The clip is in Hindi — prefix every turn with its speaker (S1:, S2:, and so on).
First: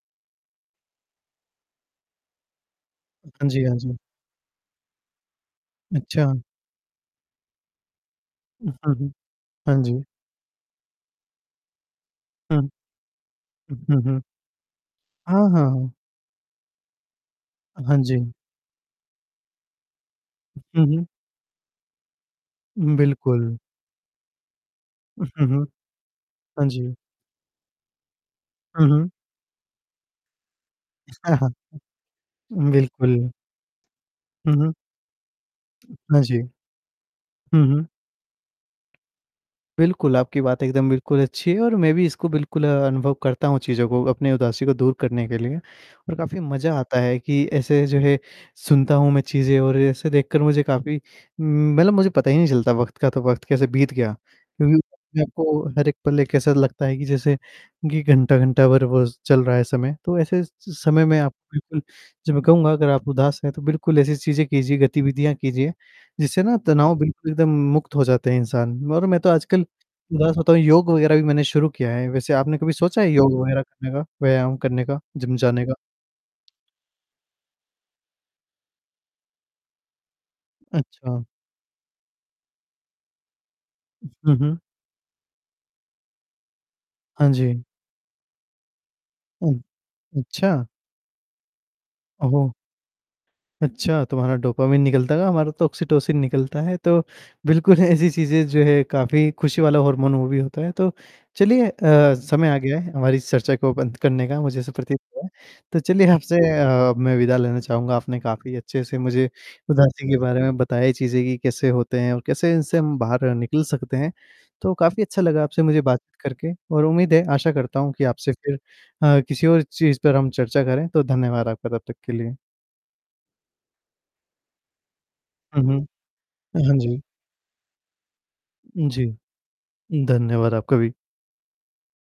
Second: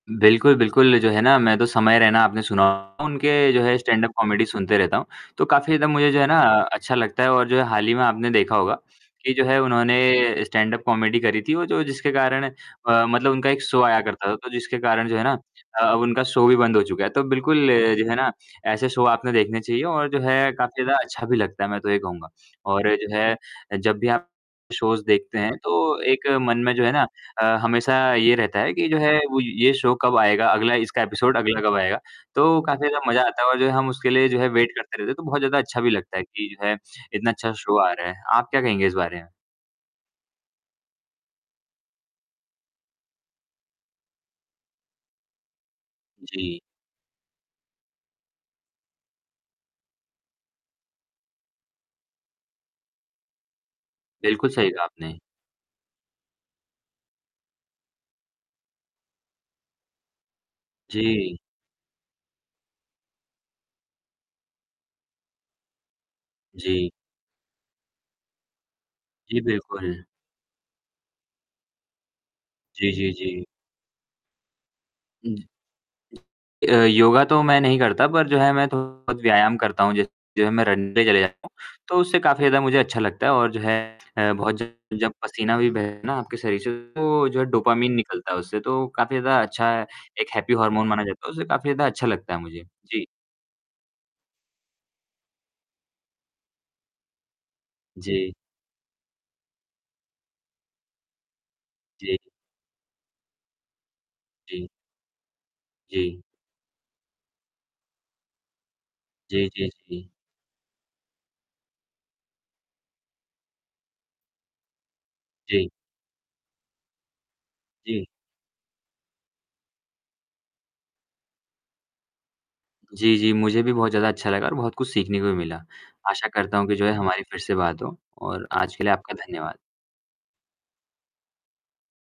S1: बिल्कुल, बिल्कुल, जो है ना मैं तो समय रैना आपने सुना होगा
S2: हाँ
S1: उनके जो
S2: जी, हाँ
S1: है
S2: जी।
S1: स्टैंड-अप कॉमेडी सुनते रहता हूँ। तो काफ़ी ज़्यादा मुझे जो है ना
S2: अच्छा।
S1: अच्छा लगता है और जो है हाल ही में आपने देखा
S2: उ
S1: होगा,
S2: हाँ, हुँ।
S1: कि जो है
S2: हाँ जी।
S1: उन्होंने स्टैंड-अप कॉमेडी करी थी और जो जिसके कारण
S2: हुँ।
S1: अ, मतलब उनका एक
S2: उ
S1: शो आया
S2: हुँ, हुँ।
S1: करता था, तो जिसके कारण जो है ना
S2: हाँ, हाँ,
S1: अ,
S2: हाँ।
S1: अब उनका शो भी बंद हो चुका है। तो बिल्कुल
S2: हाँ
S1: जो है
S2: जी।
S1: ना, ऐसे शो आपने देखने चाहिए और जो है काफ़ी
S2: हुँ,
S1: ज़्यादा
S2: हुँ।
S1: अच्छा भी लगता है मैं तो ये कहूँगा। और जो है
S2: बिल्कुल।
S1: अ, जब भी आप शोज़
S2: हुँ,
S1: देखते हैं,
S2: हुँ।
S1: तो एक मन
S2: हाँ
S1: में जो है
S2: जी।
S1: ना अ, हमेशा ये रहता है
S2: हुँ,
S1: कि जो
S2: हुँ।
S1: है वो ये शो कब आएगा, अगला इसका
S2: हाँ,
S1: एपिसोड
S2: हाँ,
S1: अगला कब आएगा। तो काफ़ी ज़्यादा मजा
S2: बिल्कुल।
S1: आता है और जो है हम उसके लिए जो है
S2: हुँ,
S1: वेट
S2: हुँ।
S1: करते रहते हैं, तो बहुत ज़्यादा अच्छा भी लगता
S2: हाँ
S1: है कि
S2: जी।
S1: जो है इतना अच्छा
S2: हुँ,
S1: शो
S2: हुँ।
S1: आ रहा है। आप क्या कहेंगे इस बारे में?
S2: बिल्कुल आपकी बात एकदम बिल्कुल अच्छी है और मैं भी इसको बिल्कुल अनुभव करता हूँ चीज़ों को, अपनी उदासी को दूर करने करने के लिए। और काफ़ी
S1: जी।
S2: मजा आता है कि ऐसे जो है सुनता हूँ मैं चीजें और ऐसे देखकर मुझे काफ़ी उम, मतलब मुझे पता ही नहीं चलता वक़्त का, तो वक़्त कैसे बीत गया।
S1: बिल्कुल, सही
S2: क्योंकि
S1: कहा आपने।
S2: को हर एक पल ऐसा लगता है कि जैसे कि घंटा-घंटा भर बस चल रहा है समय, तो ऐसे स समय में आप
S1: जी।
S2: बिल्कुल जो मैं कहूँगा अगर आप उदास हैं, तो बिल्कुल ऐसी चीज़ें कीजिए, गतिविधियाँ कीजिए, जिससे ना
S1: जी।
S2: तनाव बिल्कुल एकदम मुक्त हो जाता है इंसान और मैं तो
S1: जी,
S2: आजकल
S1: बिल्कुल।
S2: उदास होता हूँ, योग वगैरह भी मैंने शुरू किया है। वैसे आपने कभी
S1: जी,
S2: सोचा है
S1: जी,
S2: योग
S1: जी।
S2: वगैरह करने का, व्यायाम करने का,
S1: जी।
S2: जिम जाने का?
S1: अ, योगा तो मैं नहीं करता, पर जो है मैं थोड़ा बहुत व्यायाम करता हूँ, जैसे जो है मैं रन डे पे चले
S2: अच्छा।
S1: जाता हूँ, तो उससे काफ़ी ज़्यादा मुझे अच्छा लगता है और जो है
S2: उ
S1: अ,
S2: हुँ,
S1: बहुत
S2: हुँ।
S1: जब जब पसीना भी बहे ना आपके शरीर से, तो
S2: हाँ
S1: जो है
S2: जी।
S1: डोपामाइन निकलता है उससे तो काफ़ी ज़्यादा
S2: हुँ।
S1: अच्छा है, एक हैप्पी
S2: अच्छा।
S1: हॉर्मोन माना जाता है, उससे काफ़ी ज़्यादा अच्छा लगता है
S2: ओह!
S1: मुझे। जी।
S2: अच्छा, तुम्हारा डोपामाइन निकलता होगा, हमारा तो ऑक्सीटोसिन निकलता है, तो बिल्कुल ऐसी
S1: जी।
S2: चीज़ें जो है काफ़ी खुशी वाला हॉर्मोन वो भी होता है। तो चलिए अ,
S1: जी।
S2: समय आ गया है हमारी इस चर्चा को अब अंत करने का, मुझे
S1: जी।
S2: ऐसा प्रतीत होता है। तो चलिए
S1: जी।
S2: आपसे अ, मैं विदा लेना चाहूँगा, आपने काफ़ी अच्छे से मुझे
S1: जी, जी, जी।
S2: उदासी के बारे में बताई, चीज़ें कि कैसे होते हैं और कैसे इनसे हम बाहर निकल सकते हैं। तो काफ़ी अच्छा लगा आपसे
S1: जी।
S2: मुझे बातचीत करके और उम्मीद है, आशा करता हूँ कि
S1: जी।
S2: आपसे फिर अ, किसी और चीज़ पर हम चर्चा करें, तो धन्यवाद आपका तब तक के लिए।
S1: जी, जी। मुझे भी बहुत ज़्यादा अच्छा लगा और बहुत कुछ सीखने को भी
S2: अ,
S1: मिला।
S2: हुँ।
S1: आशा करता
S2: अ,
S1: हूँ कि
S2: हाँ
S1: जो है
S2: जी।
S1: हमारी फिर से बात हो और आज के लिए
S2: जी।
S1: आपका धन्यवाद।
S2: धन्यवाद आपका भी।